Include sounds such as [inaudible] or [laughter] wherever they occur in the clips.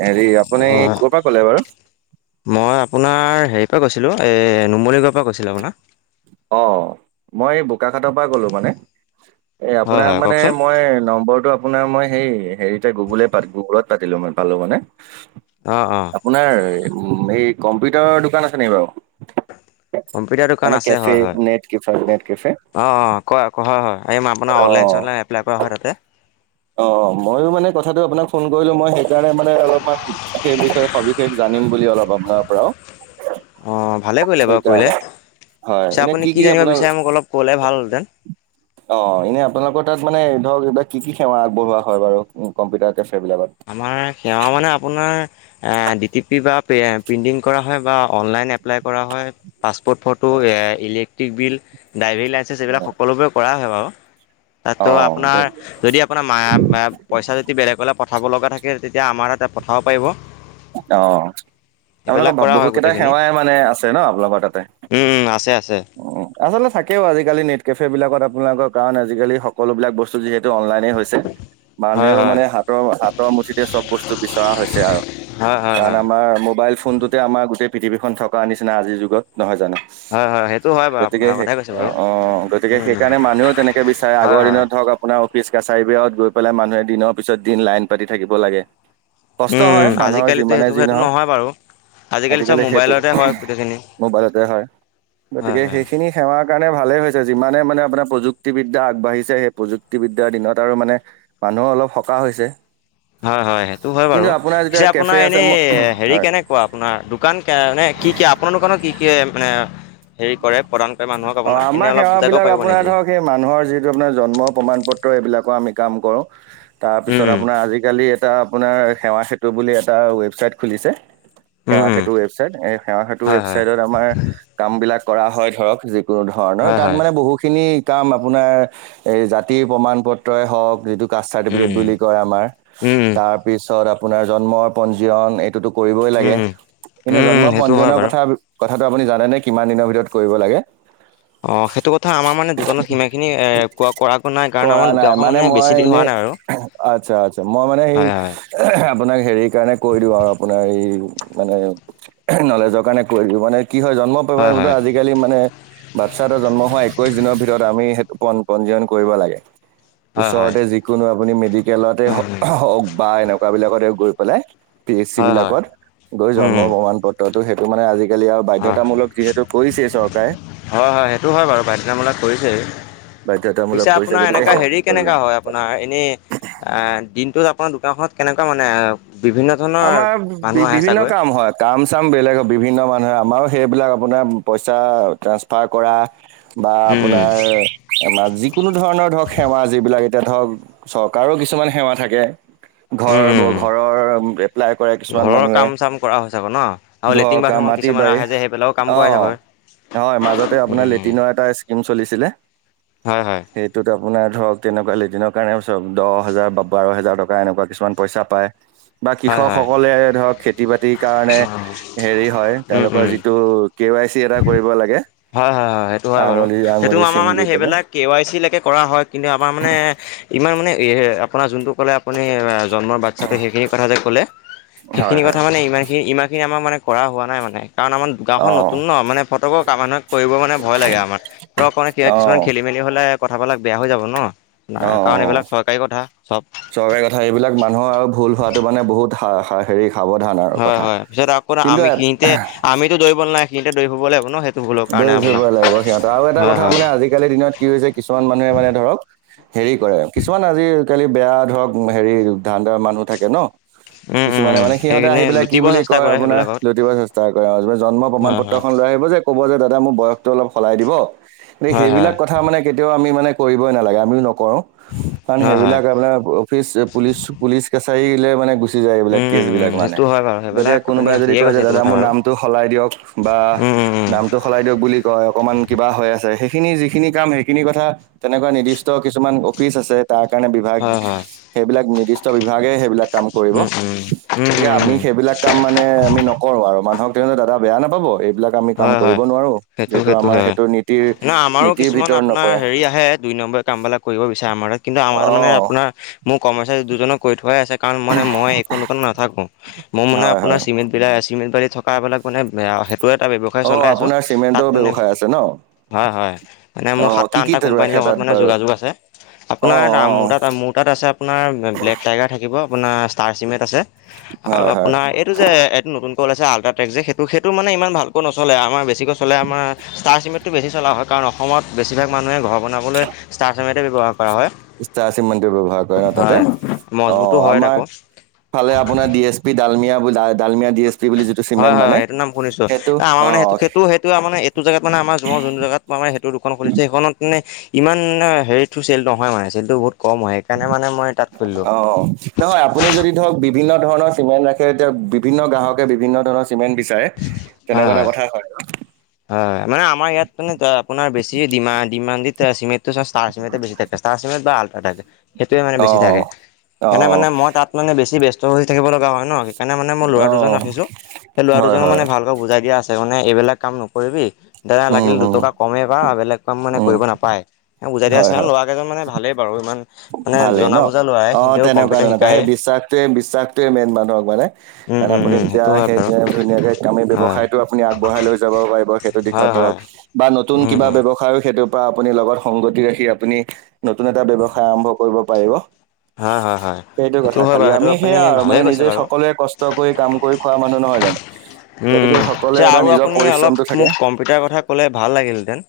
হেৰি আপুনি অঁ ক'ৰ পৰা কলে বাৰু মই আপোনাৰ হেৰিৰ পৰা কৈছিলোঁ এই নুমলীগড়ৰ পৰা কৈছিলোঁ। আপোনাৰ অঁ, মই এই বোকাখাটৰ পৰা কলো মানে। এই হয় আপোনাক হয় মানে কওকচোন মই নম্বৰটো, আপোনাৰ মই সেই হেৰিতে গুগুল গুগুলত পাতিলো মানে পালো মানে। অ অ, আপোনাৰ এই কম্পিউটাৰৰ দোকান আছে নেকি বাৰু- কম্পিটাৰটো দোকান মানে আছে কেফে হয় হয় নেট কেফে নেট কেফে অ অ কোৱা হয় হয় আপোনাৰ অনলাইন অ', চনলাইন, এপ্লাই কৰা হয় তাতে। অ মইয়ো মানে কথাটো আপোনাক, ফোন কৰিলো মই সেইকাৰণে মানে অলপমান সেই বিষয়ে সবিশেষ জানিম, বুলি অলপ আপোনাৰ পৰাও। অ ভালে কৰিলে বাৰু কৰিলে সেইকাৰণে হয় পিছে এনে আপুনি কি জানিব আপোনাৰ বিচাৰে মোক অলপ কলে ভাল হল হেতেন। অ এনে আপোনালোকৰ তাত মানে ধৰক এইবিলাক কি কি, সেৱা আগবঢ়োৱা হয় বাৰ কম্পিউটাৰ কেফে বিলাকত। আমাৰ সেৱা মানে, আপোনাৰ ডি টি পি বা প্ৰিটিং কৰা হয় বা অনলাইন এপ্লাই কৰা হয়। পাছপোৰ্ট ফটো এ ইলেক্ট্ৰিক বিল ড্ৰাইভিং লাই এইবিলাক সকলোবোৰে কৰা হয় বাৰু অ তাতো আপোনাৰ দিয়ক যদি আপোনাৰ মায় পইচা যদি বেলেগলে পঠাব লগা থাকে তেতিয়া আমাৰ তাতে পঠাব পাৰিব। অ সেইবিলাক আপোনালোকৰ কৰা হয় বহুত কেইটা গোটেইখিনি সেৱাই মানে আছে ন আপোনালোকৰ তাতে উম উম আছে আছে উ, আচলতে থাকেও আজিকালি নেট কেফে বিলাকত আপোনালোকৰ কাৰণ আজিকালি সকলোবিলাক বস্তু যিহেতু অনলাইনেই, হয় মানুহেও হয় মানে হাতৰ হাতৰ মুঠিতে চব বস্তু বিচৰা হৈছে আৰু হয় হয় কাৰণ হয় আমাৰ মোবাইল ফোনটোতে আমাৰ গোটেই পৃথিৱীখন থকা নিচিনা আজিৰ যুগত নহয় জানো। হয় হয় সেইটো হয় বাৰু গতিকে ভাল সেই কথাই কৈছে বাৰু অ গতিকে উম সেইকাৰণে মানুহও তেনেকে বিচাৰে হয় আগৰ হয় দিনত ধৰক আ আপোনাৰ অফিচ কাছাৰী বিলাকত গৈ পেলাই মানুহে দিনৰ পিছত দিন লাইন পাতি থাকিব লাগে কষ্ট উম হয়। মানুহৰ আজিকালিতো যিমানে সেইটো যি সেইটো নহওক। নহয় বাৰু চব আজিকালি সেইটো মোবাইলতে হয় গোটেইখিনি মোবাইলতে হয় হয় গতিকে হয় সেইখিনি। সেৱাৰ কাৰণে ভালেই হৈছে যিমানে মানে আপোনাৰ প্ৰযুক্তিবিদ্যা আগবাঢ়িছে সেই প্ৰযুক্তিবিদ্যাৰ দিনত আৰু মানে। মানুহৰ অলপ সকাহ হৈছে। হয় হয় সেইটো হয় কিন্তু বাৰু আপোনাৰ পিছে যেতিয়া কেফে আপোনাৰ আছে এনেই ম হেৰি হয় কেনেকে। কোৱা আপোনাৰ দোকান নে কি কি আপোনাৰ দোকানত কি কি মানে হেৰি কৰে প্ৰদান, কৰে মানুহক অ আপোনাৰ এনেই আমাৰ অলপ সেৱা বুজাব বিলাক পাৰিব আপোনাৰ নেকি ধৰক। মানুহৰ যিটো আপোনাৰ জন্ম প্ৰমাণ পত্ৰ এইবিলাকৰ আমি কাম কৰো। উম উম তাৰপিছত আপোনাৰ আজিকালি এটা আপোনাৰ সেৱা সেতু বুলি এটা ওৱেবচাইট খুলিছে। উম সেৱা উম সেতু ওৱেবচাইট এই সেৱা সেতু হয় হয় ওৱেবচাইটত আমাৰ কাম বিলাক কৰা হয় ধৰক। কোনো ধৰণৰ হয় তাত হয় মানে বহুখিনি। কাম আপোনাৰ এই জাতিৰ প্ৰমাণ পত্ৰই হওক যিটো, কাচ চাৰ্টিফিকেট উম বুলি কয় আমাৰ উম তাৰপিছত জন্মৰ পঞ্জিয়ন এই এইতো কৰিবই উম উম লাগে উম কিন্তু উম জন্ম উম সেইটো হয় পঞ্জীয়নৰ বাৰু কথা। কথাটো আপুনি জানেনে কিমান দিনৰ ভিতৰত কৰিব লাগে। অ সেইটো কথা আমাৰ মানে দোকানত সিমান খিনি এ কোৱা কৰাকো নাই কাৰণ কৰা আমাৰ নাই দোকানখন মানে মই বেছি দিন হোৱা এনেই নাই আৰু আচ্ছা আচ্ছা মই মানে সেই হয় হয় আপোনাক হেৰি কাৰণে কৈ দিওঁ আৰু আপোনাৰ এই মানে নলেজৰ কাৰণে কৈ দিয়ো মানে কি হয় জন্ম হয় প্ৰমাণপত্ৰ আজিকালি মানে বাচ্ছা এটা জন্ম হোৱা একৈশ দিনৰ ভিতৰত আমি সেইটো প পঞ্জীয়ন কৰিব লাগে। হয় হয় হয় ওচৰতে যিকোনো আপুনি মেডিকেলতে উম উম হওক বা এনেকুৱা বিলাকতে গৈ পেলাই। পি এইচ চি হয় হয় বিলাকত গৈ উম জন্ম উম প্ৰমাণ পত্ৰ তো সেইটো মানে আজিকালি আৰু হয় হয় বাধ্যতামূলক যিহেতু কৰিছেই চৰকাৰে। হয় হয় সেইটো হয় বাৰু বাইধতামূলক কৰিছেই বাধ্যতামূলক পিছে কৰিছে আপোনাৰ গতিকে এনেকুৱা হেৰি সেই কেনেকুৱা হয়। আপোনাৰ এনেই দিনটোত আপোনাৰ দোকানখনত কেনেকুৱা মানে বিভিন্ন, ধৰণৰ আমাৰ বি মানুহ আহে বিভিন্ন চাগৈ কাম হয়ক কাম চাম বেলেগ বিভিন্ন মানুহে আমাৰো সেইবিলাক আপোনাৰ পইচা ট্ৰেঞ্চপাৰ কৰা বা উম আপোনাৰ আমাৰ যিকোনো ধৰণৰ ধৰক সেৱা যিবিলাক এতিয়া ধৰক চৰকাৰো কিছুমান সেৱা থাকে ঘৰ উম উম ঘৰৰ এপ্লাই কৰে কিছুমান ঘৰৰ মানুহে কাম চাম কৰা হয় চাগৈ ন আৰু লেট্ৰিন ঘৰকা বাথৰুমত মাটি কিছুমান বাৰী আহে যে সেই পেলাইও কাম অ কৰাই চাগৈ হয় মাজতে আপোনাৰ উম লেট্ৰিনৰ এটা স্কীম চলিছিলে। হয় হয় সেইটোত আপোনাৰ ধৰক তেনেকুৱা লেট্ৰিনৰ কাৰণে চক দহ হেজাৰ বা বাৰ হেজাৰ টকা এনেকুৱা কিছুমান পইচা পায় বা হয় হয় কৃষকসকলে ধৰক খেতি বাতিৰ কাৰণে হেৰি হয় উম তেওঁলোকৰ উম যিটো কে ৱাই চি এটা কৰিব লাগে। হয় হয় হয় সেইটো হয় বাৰু আঙুলি সেইটো আঙুলি আমাৰ চিন দি মানে পেলাই সেইবিলাক কে ৱাই চি লৈকে কৰা হয় কিন্তু আমাৰ মানে ইমান মানে এ আপোনাৰ যোনটো ক'লে আপুনি জন্মৰ বাচ্ছাটো সেইখিনি কথা যে ক'লে হয় সেইখিনি হয় কথা মানে ইমান খিনি ইমান খিনি আমাৰ মানে কৰা হোৱা নাই মানে কাৰণ আমাৰ অ গাঁওখন নতুন ন মানে ফটক মানুহে কৰিব মানে ভয় লাগে আমাৰ ধৰক অ কিছুমান খেলি অ মেলি হলে কথাফালাক বেয়া হৈ যাব ন। অ নাই কাৰণ এইবিলাক চৰকাৰী কথা চব চৰকাৰী কথা এইবিলাক মানুহৰ আৰু ভুল হোৱাটো মানে বহুত হা হা হেৰি সাৱধান আ হয় হয় পিছত আকৌ এটা আমি সিহঁতে আমিতো দৌৰিব নেলাগে সিহঁতে দৌৰি ফুৰিব লাগিব ন ভুলৰ কাৰণে দৌৰি ফুৰিব আপোনাৰ লাগিব সিহঁতে আৰু এটা হয় কথা হয় মানে আজিকালিৰ দিনত কি হৈছে কিছুমান মানুহে মানে ধৰক হেৰি কৰে কিছুমান আজি কালি বেয়া ধৰক হেৰি ধান্দা মানুহ থাকে ন উম উম কিছুমানে উম মানে সিহঁতে সেইখিনি আহি পেলাই কি লুটিব বুলি চেষ্টা কয় কৰে আপোনাৰ সেইবিলাকত লোতিব চেষ্টা কৰে আৰু জন্ম প্ৰমাণ হয় হয় পত্ৰখন লৈ আহিব যে ক'ব যে দাদা মোৰ বয়সটো অলপ সলাই দিব হয় সেইবিলাক হয় কথা মানে কেতিয়াও আমি মানে কৰিবই নালাগে আমিও নকৰো কাৰণ হয় হয় সেইবিলাক আপোনাৰ পিচ পুলিচ পুলিচ কাছাৰীলে মানে গুচি যায় এইবিলাক উম কেচ উম বিলাক উম মানে সেইটো হয় বাৰু গতিকে সেইবিলাক আপুনি কোনোবাই যদি ঠিকে কয় যে কৈছে এইটো দাদা কথা মোৰ বাৰু নামটো সলাই দিয়ক বা উম উম উম নামটো সলাই দিয়ক বুলি কয় অকণমান কিবা হৈ আছে সেইখিনি যিখিনি কাম সেইখিনি কথা তেনেকুৱা নিৰ্দিষ্ট কিছুমান অফিচ আছে তাৰ কাৰণে বিভাগ হয় হয় সেইবিলাক নিৰ্দিষ্ট বিভাগে সেইবিলাক কাম কৰিব, উম উম উম গতিকে উম আমি উম সেইবিলাক কাম মানে আমি নকৰো আৰু মানুহক তেওঁ দাদা বেয়া নাপাব এইবিলাক আমি কাম হয় হয় কৰিব নোৱাৰোঁ সেইটো যিহেতু সেইটো আমাৰ হয় নীতিৰ ন আমাৰো নীতিৰ কিছুমান ভিতৰত আপোনাৰ নপৰে হেৰি আহে দুই নম্বৰিয়া কামবিলাক কৰিব বিচাৰে আমাৰে কিন্তু আমাৰ তাত মানে অঁ আপোনাৰ মোৰ কৰ্মচাৰী দুজনক কৈ থোৱাই আছে কাৰণ মানে মই এইখন দোকান নাথাকো মই মানে হয় আপোনাৰ হয় চিমিত বিলায় চিমেণ্ট বালি থকা এই বিলাক মানে সেইটো এটা ব্যৱসায় অঁ চলাই আছোঁ আপোনাৰ তাত চিমেণ্টৰ মানে ব্যৱসায় আছে ন হয় হয় মানে মোৰ অঁ সাতটা কি কি আঠটা কোম্পানীৰ ৰাখে লগত তাত মানে বাৰু যোগাযোগ আছে আপোনাৰ অঁ অঁ মোৰ তাত মোৰ তাত আছে আপোনাৰ ব্লেক টাইগাৰ থাকিব আপোনাৰ ষ্টাৰ চিমেণ্ট আছে আৰু হয় হয় আপোনাৰ এই এইটো যে এইটো নতুনকে ওলাইছে আল্ট্ৰাটেক যে সেইটো সেইটো মানে ইমান ভালকৈ নচলে আমাৰ বেছিকৈ চলে আমাৰ ষ্টাৰ চিমেন্ট টো বেছি চলা হয় কাৰণ অসমত বেছিভাগ মানুহে ঘৰ বনাবলৈ ষ্টাৰ চিমেণ্ট ব্যৱহাৰ কৰা হয়। ষ্টাৰ চিমেণ্টটো ব্যৱহাৰ কৰে ন তাতে হয় অ মজবুতো হয় আমাৰ তাকো ফালে আপোনাৰ D S P Dalmia Dalmia D S P বুলি যি হয় হয় সেইটো নাম শুনিছো আমাৰ মানে সেইটো সেইটো এইটো জেগাত আমাৰ মানে যোনটো মই যোনটো জেগাত মানে সেইটো দোকান খুলিছে সেইখনত মানে ইমান হেৰিতো চেল নহয় মানে চেল টো বহুত কম হয় সেইকাৰণে মানে মই তাত খুলিলোঁ। অ নহয় আপুনি যদি ধৰক বিভিন্ন ধৰণৰ চিমেণ্ট ৰাখে এতিয়া বিভিন্ন গ্ৰাহকে বিভিন্ন ধৰণৰ চিমেণ্ট বিচাৰে তেনেকুৱা এটা কথা হয় হয় মানে আমাৰ ইয়াত মানে আপোনাৰ বেছি ডিমা ডিমানডিট চিমেন্টটো ষ্টাৰ চিমেণ্ট বেছিটে ষ্টাৰ চিমেন্ট বা আলতা টাই টেট সেইটোৱে মানে বেছি থাকে অ', সেইকাৰণে অ', মানে মই তাত মানে বেছি ব্যস্ত হৈ থাকিব লগা হয় ন। সেইকাৰণে মানে মই লৰা দুজন অ', ৰাখিছো সেই ল'ৰা হয়, দুজনক হয়, মানে ভালকৈ বুজাই দিয়া আছে এইবিলাক কাম ন- কৰিবি দাদা উম, লাগিল উম, দুটকা কমেই পা আৰু বেলেগ কাম মানে উম, কৰিব নাপায় বুজাই দিয়া হয়, আছে হয়, ল'ৰা কেইজন মানে ভালেই বাৰু ইমান মানে ভালেই ন জনা বুজা ল'ৰাই অ সিহঁতেও তেনেকুৱা কম্পিউটাৰ তেনেকুৱা সেই শিকায়ে বিশ্বাসটোৱে বিশ্বাসটোৱে মেইন মানুহক মানে উম কাৰণ উম আপুনি উম এতিয়া সেইটো হয় সেই বাৰু ধুনীয়াকে কামি হয় ব্যৱসায়টো আগবঢ়াই লৈ যাব পাৰিব সেইটো দিশত হয় হয় ধৰক বা নতুন উম কিবা উম ব্যৱসায় সেইটো আপুনি লগত সংগতি ৰাখি আপুনি নতুন এটা ব্যৱসায় আৰম্ভ কৰিব পাৰিব। হয় হয় হয় সেইটো কথা হয় খালি বাৰু সেইটো আমি আপুনি সেয়া আৰু মানে ভালেই কৈছে নিজে বাৰু সকলোৱে কষ্ট কৰি কাম কৈ খোৱা মানুহ নহয় জানো। উম গতিকে সকলোৱে পিছে এটা আৰু নিজৰ আপুনি অলপ পৰিশ্ৰমটো থাকে মোক কম্পিউটাৰ কথা ক'লে ভাল লাগিলেঁতেন।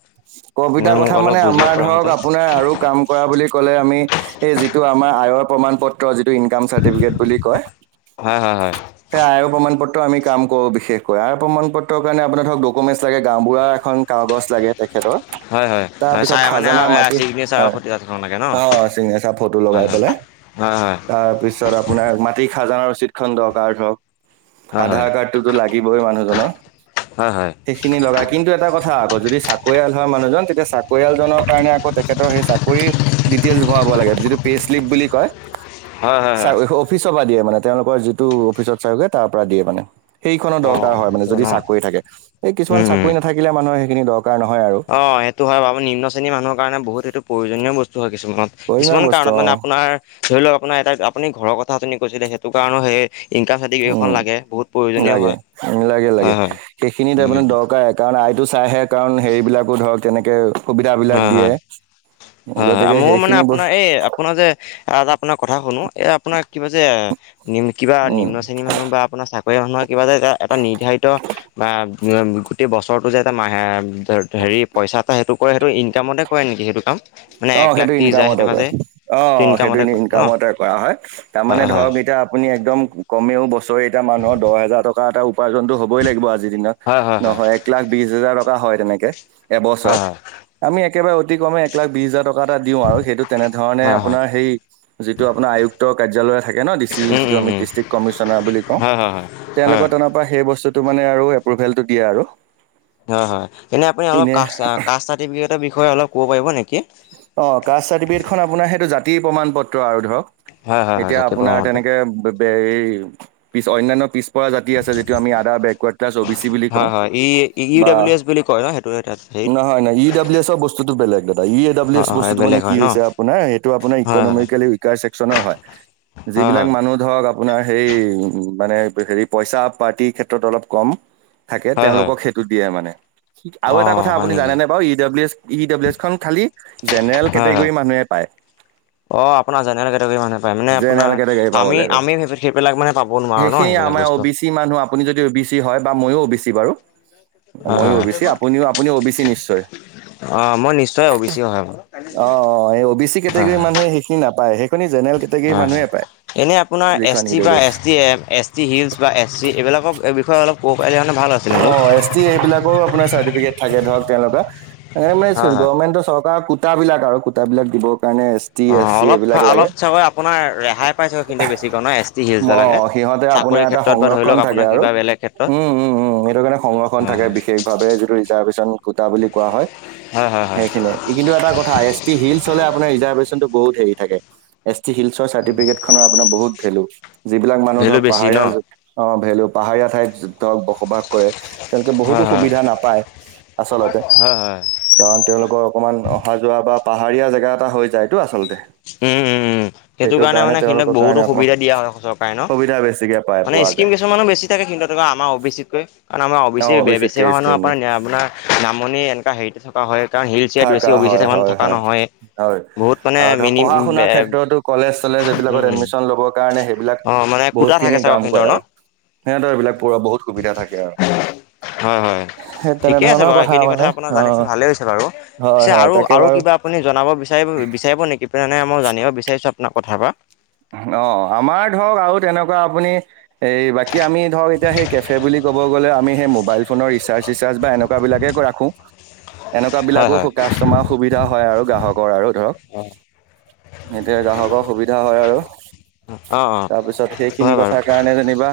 কবিতা কথা মানে আমাৰ ধৰক আপোনাৰ আৰু কাম কৰা বুলি ক'লে আমি এই যিটো আমাৰ আয়ৰ প্ৰমাণ পত- ত্ৰ যিটো ইনকাম চাৰ্টিফিকেট বুলি কয় হয়, হয়, হয়, সেই আইৰ প্ৰমাণ পত্ৰ আমি কাম কৰো। বিশেষকৈ আইৰ প্ৰমাণ পত্ৰ কাৰণে আপোনাৰ দকমেছ গাঁও বুঢ়া এখন কাগছ লাগে তেখেতৰ। হয় হয় হয় তাৰপিছত চাৰে মানে খাজানা মাটি চিগনেচাৰ হয় সৈতে আৰ চি খন লাগে ন অ চিগনেচাৰ ফটো হয় হয়। হয় হয়। ছৰ আপোনাৰ মাটিৰ খাজানা ৰচিদ খন দৰকাৰ ধৰক। হয়, হয়, আধাৰ কাৰ্ডটো লাগিবই মানুহজনৰ। হয়, হয়, সেইখিনি লগাই কিন্তু এটা কথা আকৌ যদি চা- কৰিয়াল হয় মানুহজন তেতিয়া চাকৰিয়াল জনৰ কাৰণে আকৌ তেখেতৰ সেই চাকৰি ডিটেইলছ ভৰাব লাগে যিটো পেজ শ্লিপ বুলি কয়। হয়, হয়, চা হয়, অফিচৰ পৰা দিয়ে মানে তেওঁলোকৰ যিটো অফিচত চাৰভে তাৰ পৰা দিয়ে মানে। সেইখনৰ দৰকাৰ অ', হয় মানে। সেইটো যদি ন? চাকৰি থাকে এই কিছুমান উম, উম, চাকৰি নাথাকিলে মানুহৰ সেইখিনি দৰকাৰ নহয় আৰু। অ সেইটো হয় বাৰু নিম্ন শ্ৰেণীৰ মানুহৰ কাৰণে বহুত সেইটো প্ৰয়োজনীয় বস্তু হয় কিছুমানত। প্ৰয়োজনীয় কিছুমান বস্তু কাৰণত অ মানে আপোনাৰ ধৰি লওঁক আপোনাৰ এ আপুনি ঘৰৰ কথা শুনি কৈছিলে সেইটো কাৰণেও সে- উম লাগে হয়, উ লাগে লাগে হয়, হয়, সেইখিনি তাৰ মানে উম, দৰকাৰ এক কাৰণ আইটো চাইহে কাৰণ হেৰি বিলাকো ধৰক তেনেকে সুবিধা বিলাক হয়, হয়। দিয়ে। হয় হয় গতিকে ময়ো মানে সেইখিনি আপোনাৰ বস্ত- এই আপোনাৰ যে আপোনাৰ কথা শুনো এ আপোনাৰ কিবা যে নিম কিবা উম নিম্ন শ্ৰেণী মানুহ বা আপোনা চাকৰি মানুহৰ কিবা যে এ এটা নিৰ্ধাৰিত বা গোটেই বছৰটো যে এটা হেৰি পইচা এটা সেইটো কৰে সেইটো ইনকামতে কৰে নেকি সেইটো কাম। মানে অ এক লাখ সেইটো ত্ৰিছ হাজাৰ ইনকামতে সেনেকুৱা কয়, যে অ সেইটো ইনকামতে কৰে ন ইনকামতে কৰা হয়। তাৰমানে হয় হয় ধৰক এতিয়া আপুনি একদম কমেও বছৰে এতিয়া মানুহৰ দহ হোজাৰ টকা এটা উপাৰ্জনতো হ'বই লাগিব। আজিৰ দিনত হয় হয় হয় নহয়, এক লাখ বিশ হাজাৰ টকা হয় তেনেকে হয় এবছৰত হয় আমি একেবাৰে অতি কমেও একলাখ বিশ হাজাৰ টকা এটা দিও আৰু সেইটো তেনেধৰণে হয় হয় আপোনাৰ সেই যিটো আপোনাৰ আয়ুক্ত কাৰ্যালয়ে থাকে ন ডিচ- উম টিউচ টো উম আমি উম দিছটিক কমিছনাৰ বুলি কও, হয় হয় হয় হয় তেওঁলোকে টানব সেই বস্তুতটো মানে আৰু এপ্ৰোভেলটো দিয়ে আৰু। হয় হয় এনে আপুনি অলপ কাষ্ট কাষ্ট চাৰ্টিফিকেটৰ বিষয়ে অলপ ক'ব পাৰিব নেকি? অহ কাচ চাৰ্টিফিকেটখন আপোনাৰ সেইটো জাতি প্ৰমাণ পত্ৰ আৰু ধৰক। হয় হয় হয় এতিয়া জাতীয় আপোনাৰ প্ৰমাণপত্ৰ তেনেকে বে বে এই পিছ অন্যান্য পিছপৰা জাতি, দি আছে যিতো আমি other backward class O B C বুলি কওঁ বা, সেইটোহে তাত হেৰিত নহয় ন ই ডাব্লউ এছৰ বস্তুত বেলেগ ই এ ডাব্লিউ হয় এছ হয় বস্তুতটো মানে বেলেগ কি হয় ন হৈছে আপোনাৰ সেইটো আপোনাৰ হয় হয় ইকনমিকেলি উইকাৰ ছেকচনৰ হয়। যি হয় হয় বিলাক মানুহ, ধৰক আপোনাৰ সেই উ মানে হেৰি পইচা পাতি ক্ষেত্ৰত অলপ কম, থাকে হয় হয় তেওঁলোকক সেইটো দিয়ে মানে আৰু অ এটা কথা হয় আপুনি নেকি জানে বাৰু E W S E W S খন খালী জেনেৰেল হয় হয় কেটেগৰী মানুহে পায়। অ আপোনাৰ জেনেৰেল কেটেগৰী মানুহে পায় মানে জেনেৰেল আপোনাৰ কেটেগৰী পাব আমি লাগিব আমি সেই সেই বিলাক মানে পাব ক'ব নোৱাৰো ন সেইবিলাক বস্তু। এচ টি মানুহ আপুনি যদি অও বি চি হয় বা ময়োও অও বি চি বাৰু হয় মইয়ো অও হয় বি চি আপুনিও আপুনিও অও বি চি নিশ্চয়। অহ মই নিশ্চয় অ বি চি হয় হয় অহ অহ এই অও বি চি কেটেগৰী মানুহে সেইখিনি নাপায় সেইখনি জেনেৰেল। কেটেগৰীৰ অহ মানুহে পায় এনেই আপোনাৰ যিখন এছ ই টি বা ডব্লিউ এছ টি এ এছ টি হিলছ বা এছ চি এইবিলাকৰ বিষয়ে অলপ ক'ব পাৰিলে কাৰণে ভাল আছিলে মোক। যে এই বিলাকৰ আপোনাৰ চাৰ্টিফিকেট থাকে ধৰক তেনেকুৱা আহ হয় হয় গভৰ্মেন্ত, চৰকাৰ, কূতাবিলাক আৰু কূতাবিলাক দিবৰ কাৰণে। টি অহ এছ চি অলপ এইবিলাক লাগে অলপ চাগৈ আপোনাৰ ৰেহাই পাই চাগৈ কিন্তু বেছি এছ টি হিলচ অ' বিলাকে। সিহঁতে আপোনাৰ এটা সংৰক্ষণ থাকে আৰু বেলেগ ক্ষেত্ৰত। উম উম উম। সেইটো কাৰণে সংৰক্ষণ হয়, থাকে হয়, বিশেষভাৱে যিটো ৰিজাৰ্ভেশ্যন কুটা বুলি কোৱা হয়। হয়, হয় হয়, সেইখিনি, ই কিন্তু এটা কথা এছ টি হিলছ হলে আপোনাৰ ৰিজাৰ্ভেশ্যনটো বহুত হেৰি থাকে এছ টি হিলছৰ চাৰ্টিফিকেট, খনৰ আপোনাৰ বহুত ভেলু যিবিলাক মানুহ ভেলু ধৰক বেছি ন? পাহাৰীয়া। অহ ভেলু পাহাৰীয়া ঠাইত ধৰক বস কৰে তেওঁলোকে বহুতো হয়, হয়, সুবিধা নাপায় আচলতে। হয়, হয়। কাৰণ তেওঁলোকৰ অকমান অহা যোৱা বা পাহাৰীয়া জেগা এটা হৈ যায় টো আচলতে। উম উম উম উম, সেইটো কাৰণে মানে সিহঁত তেওঁলোকৰ বহুতো কাৰণে অকমান সুবিধা দিয়া হয় ন অসম চৰকাৰে ন সুবিধা বেছিকে পাই মানে পোৱা স্কিম যায় কিছুমানো বেছি। বেছি থাকে কিন্তু আমাৰ অও বি চি কৈ কাৰণ আমাৰ অও বি অ চি কে বেছিভাগ মানুহ স্কিম আপোন আপোনাৰ। নামনি এনেকা হেৰিটেজ, অহ হয় কাৰণ এৰিয়াত বেছি থাকা অ' বি চি হয় থকা মানুহ হয় থকা হয় নহয়। হয় হয় বহুত মানে আৰু ধৰক মিনি পঢ়া পঢ়া শুনাৰ ক্ষেত্ৰতো কলেজ চলেজ উম, এইবিলাকত উম, এডমিচন লবৰ কাৰণে সেইবিলাক অ' মানে কোটা থাকে বহুতখিনি চাগৈ কাম সিহঁতৰ কৰে ন? আৰু সিহঁতৰ এই বিলাক পোৱা বহুত সুবিধা থাকে আৰু হয় হয় সেই ঠিকে আছে তেনেধৰণৰ বাৰু এইখিনি কথা মানে আপোনাৰ জানিছো অ', ভালে হৈছে বাৰু হয়, পিছে হয় আৰু তাকে আৰু বাৰু কিবা আপুনি জনাব বিচাৰিব বিচাৰিব নেকি পিছে মই জানিব বিচাৰিছো আপোনাৰ কথা পৰা। অহ আমাৰ ধৰক আৰু তেনেকুৱা আপুনি। এই বাকী আমি ধৰক এতিয়া সেই কেফে বুলি কব গ'লে আমি সেই মোবাইল ফোনৰ ৰিচাৰ্জ চিচাৰ্জ বা এনেকুৱা, এনেকুৱা বিলাকে ৰাখো এনেকুৱা হয় হয় বিলাকো কাষ্টমাৰ, সুবিধা হয় আৰু গ্ৰাহকৰ আৰু ধৰক এতিয়া গ্ৰাহকৰ সুবিধা হয় আৰু অঁ অঁ তাৰপিছত হয় সেইখিনি বাৰু কথা কাৰণে যেনিবা।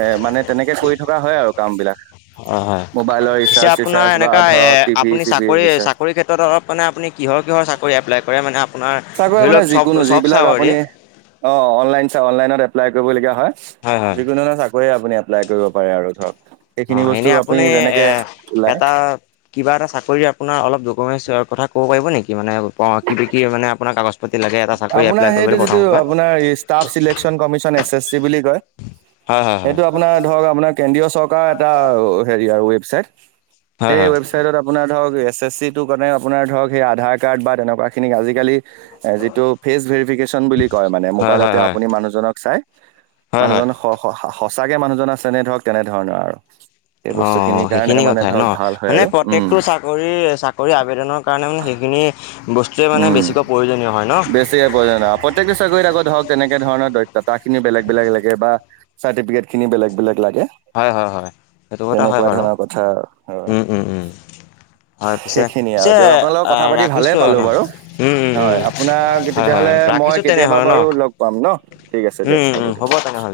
এ মানে তেনেকে কৰি থকা হয় আৰু কাম বিলাক। অহ হয় মোবাইলৰ পিছে ৰিচাৰ্জ আপোনাৰ চিচাৰ্জ বা এনেকা এ ধৰক টিভি আপুনি চিভি চাকৰি ৰিচাৰ্জ। চাকৰি ক্ষেত্ৰত, ক্ষেত্ৰত অলপ মানে আপুনি কিহৰ কিহৰ চাকৰি এপ্লাই কৰে মানে আপোনাৰ চাগৈ ধৰি লওঁক চব চব চাকৰি। অহ অনলাইন চাওঁ অনলাইনত এপ্লাই কৰিবলগীয়া হয় যিকোনো ধৰ চাকৰি, গৈ আপুনি এপ্লাই কৰিব পাৰে আৰু ধৰক সেইখিনি অঁ এনেই বস্তু আপুনি এ যেনেকে ওলাই। এটা কিবা এটা চাকৰিৰ আপোনাৰ অলপ ডকমেণ্টছৰ কথা কব' পাৰিব নেকি মানে পা কিবি কি মানে আপোনাৰ কাগজ কপি লাগে এটা চাকৰি এপ্লাই কৰিবলে প্ৰথমতে ট্ৰাৰ্ফ selection commission S S C বুলি কয় হয় হয় হয় সেইটো আপোনাৰ ধৰক আপোনাৰ কেন্দ্ৰীয় চৰকাৰৰ এটা হেৰি আৰু ৱেবছাইট হয় সেই হয় ৱেবছাইটত আপু' আপোনাৰ ধৰক এছ এছ চি টো কাৰণে আপোনাৰ ধৰক সেই আধাৰ কাৰ্ড বা তেনেকুৱা খিনি আজিকালি এ যিটো ফেচ ফ্ৰেচ ভেৰিকেশ্যচন বুলি কয় মানে হয় হয় মোবাইলতে হয় আপুনি মানুহজনক চাই, হয় হয় মানুহজন স স স স সঁচাকে মানুহজন আছে নে ধৰক তেনেধৰণৰ আৰু সেই অহ বস্তু অহ খিনিৰ কাৰণে সেইখিনি মানে কথাই ন ধৰক ভাল হয় মানে আৰু উম প্ৰত্যেকটো চাকৰি। চাকৰি চাকৰি আবেদনৰ কাৰণে মানে সেইখিনি বস্তু, উম বেছ। [unintelligible] না প্ৰত্যেকটো চাকৰিত আকৌ ধৰক তেনেকে ধৰণৰ দৈত দাতাখিনি বেলেগ বেলেগ লাগে বা চাৰ্টিফিকেট খিনি বেলেগ বেলেগ লাগে হয় হয় হয় সেইটো কথা হয় তেনেকুৱা বাৰু ধৰণৰ কথা হয় উম উম উম হয় পিছে সেইখিনিয়ে আৰু পিছে দিয়ক আপোনাল লগৰ কথা পাতি ভালে ৰাখিছোঁ আৰু পালো ন বাৰু উম উম উম হয় আপোনাক হয় হয় তেতিয়াহ'লে ৰাখিছোঁ মই কেতিয়াবা তেনেহ'লে ন বাৰু লগ পাম ন ঠিক আছে উম দিয়ক থ উম হ'ব তেনেহ'লে